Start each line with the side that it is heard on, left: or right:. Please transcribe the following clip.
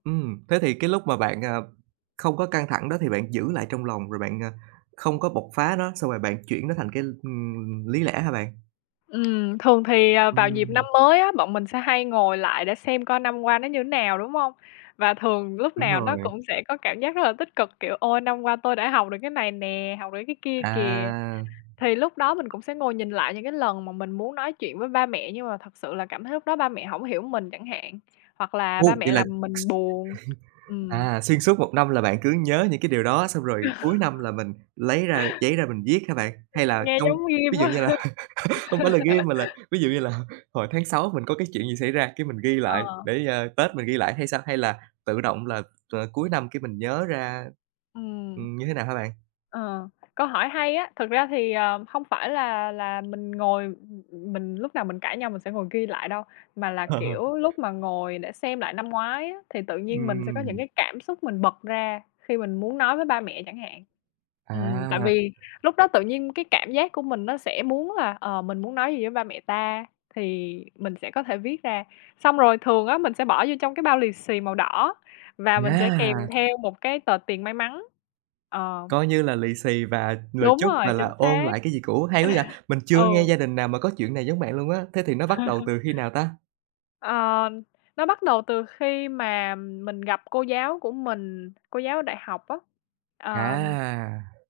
right: Ừm, thế thì cái lúc mà bạn, à, không có căng thẳng đó thì bạn giữ lại trong lòng rồi bạn, à, không có bộc phá nó, xong rồi bạn chuyển nó thành cái, ừm, lý lẽ hả bạn?
left: Ừm, thường thì, ờ, vào dịp
right: Ừm.
left: năm mới á, bọn mình sẽ hay ngồi lại để xem coi năm qua nó như thế nào, đúng hông? Và thường lúc
right: Đúng
left: nào
right: rồi.
left: nó cũng sẽ có cảm giác rất là tích cực, kiểu: "Ôi, năm qua tôi đã học được cái này nè, học được cái kia kìa."
right: À.
left: Thì lúc đó mình cũng sẽ ngồi nhìn lại những cái lần mà mình muốn nói chuyện với ba mẹ, nhưng mà thật sự là cảm thấy lúc đó ba mẹ hổng hiểu mình chẳng hạn, hoặc là ba
right: Ồ!
left: mẹ
right: Vậy là,
left: làm mình buồn. Ừm.
right: à, xuyên suốt 1 năm là bạn cứ nhớ những cái điều đó xong rồi cuối năm là mình lấy ra giấy ra mình viết hả bạn?
left: Ừm,
right: Hay là
left: nghe
right: trong
left: giống ghim
right: ví dụ
left: quá
right: như
left: ha!
right: là hông phải là ghi mà là ví dụ như là hồi tháng Sáu mình có cái chuyện gì xảy ra cái mình ghi lại
left: Ờ.
right: để, ờ, Tết mình ghi lại hay sao, hay là tự động là, à, cuối năm cái mình nhớ ra
left: Ừm.
right: ừm, như thế nào hả bạn?
left: Ờ, câu hỏi hay á, thực ra thì, ờ, hông phải là là mình ngồi ừm, ừm, mình lúc nào mình cãi nhau mình sẽ ngồi ghi lại đâu, mà là, kiểu, lúc mà ngồi để xem lại năm ngoái á, thì tự nhiên mình sẽ có những
right: Ừm.
left: cái cảm xúc mình bật ra khi mình muốn nói với ba mẹ chẳng hạn. Ừm, tại
right: À!
left: vì lúc đó tự nhiên cái cảm giác của mình nó sẽ muốn là "Ờ, mình muốn nói gì với ba mẹ ta?" thì mình sẽ có thể viết ra. Xong rồi thường á mình sẽ bỏ vô trong cái bao lì xì màu đỏ và mình sẽ kèm
right: Yeah!
left: theo một cái tờ tiền may mắn, ờ.
right: Coi như là lì xì và lời
left: Đúng
right: chúc
left: rồi,
right: và là
left: chính
right: ôn
left: xác.
right: lại cái gì cũ, hay quá vậy, mình chưa nghe
left: Ừ.
right: gia đình nào mà có chuyện này giống bạn luôn á, thế thì nó bắt đầu từ khi nào ta?
left: Ờ, nó bắt đầu từ khi mà mình gặp cô giáo của mình, cô giáo đại học á. Ờm.
right: À!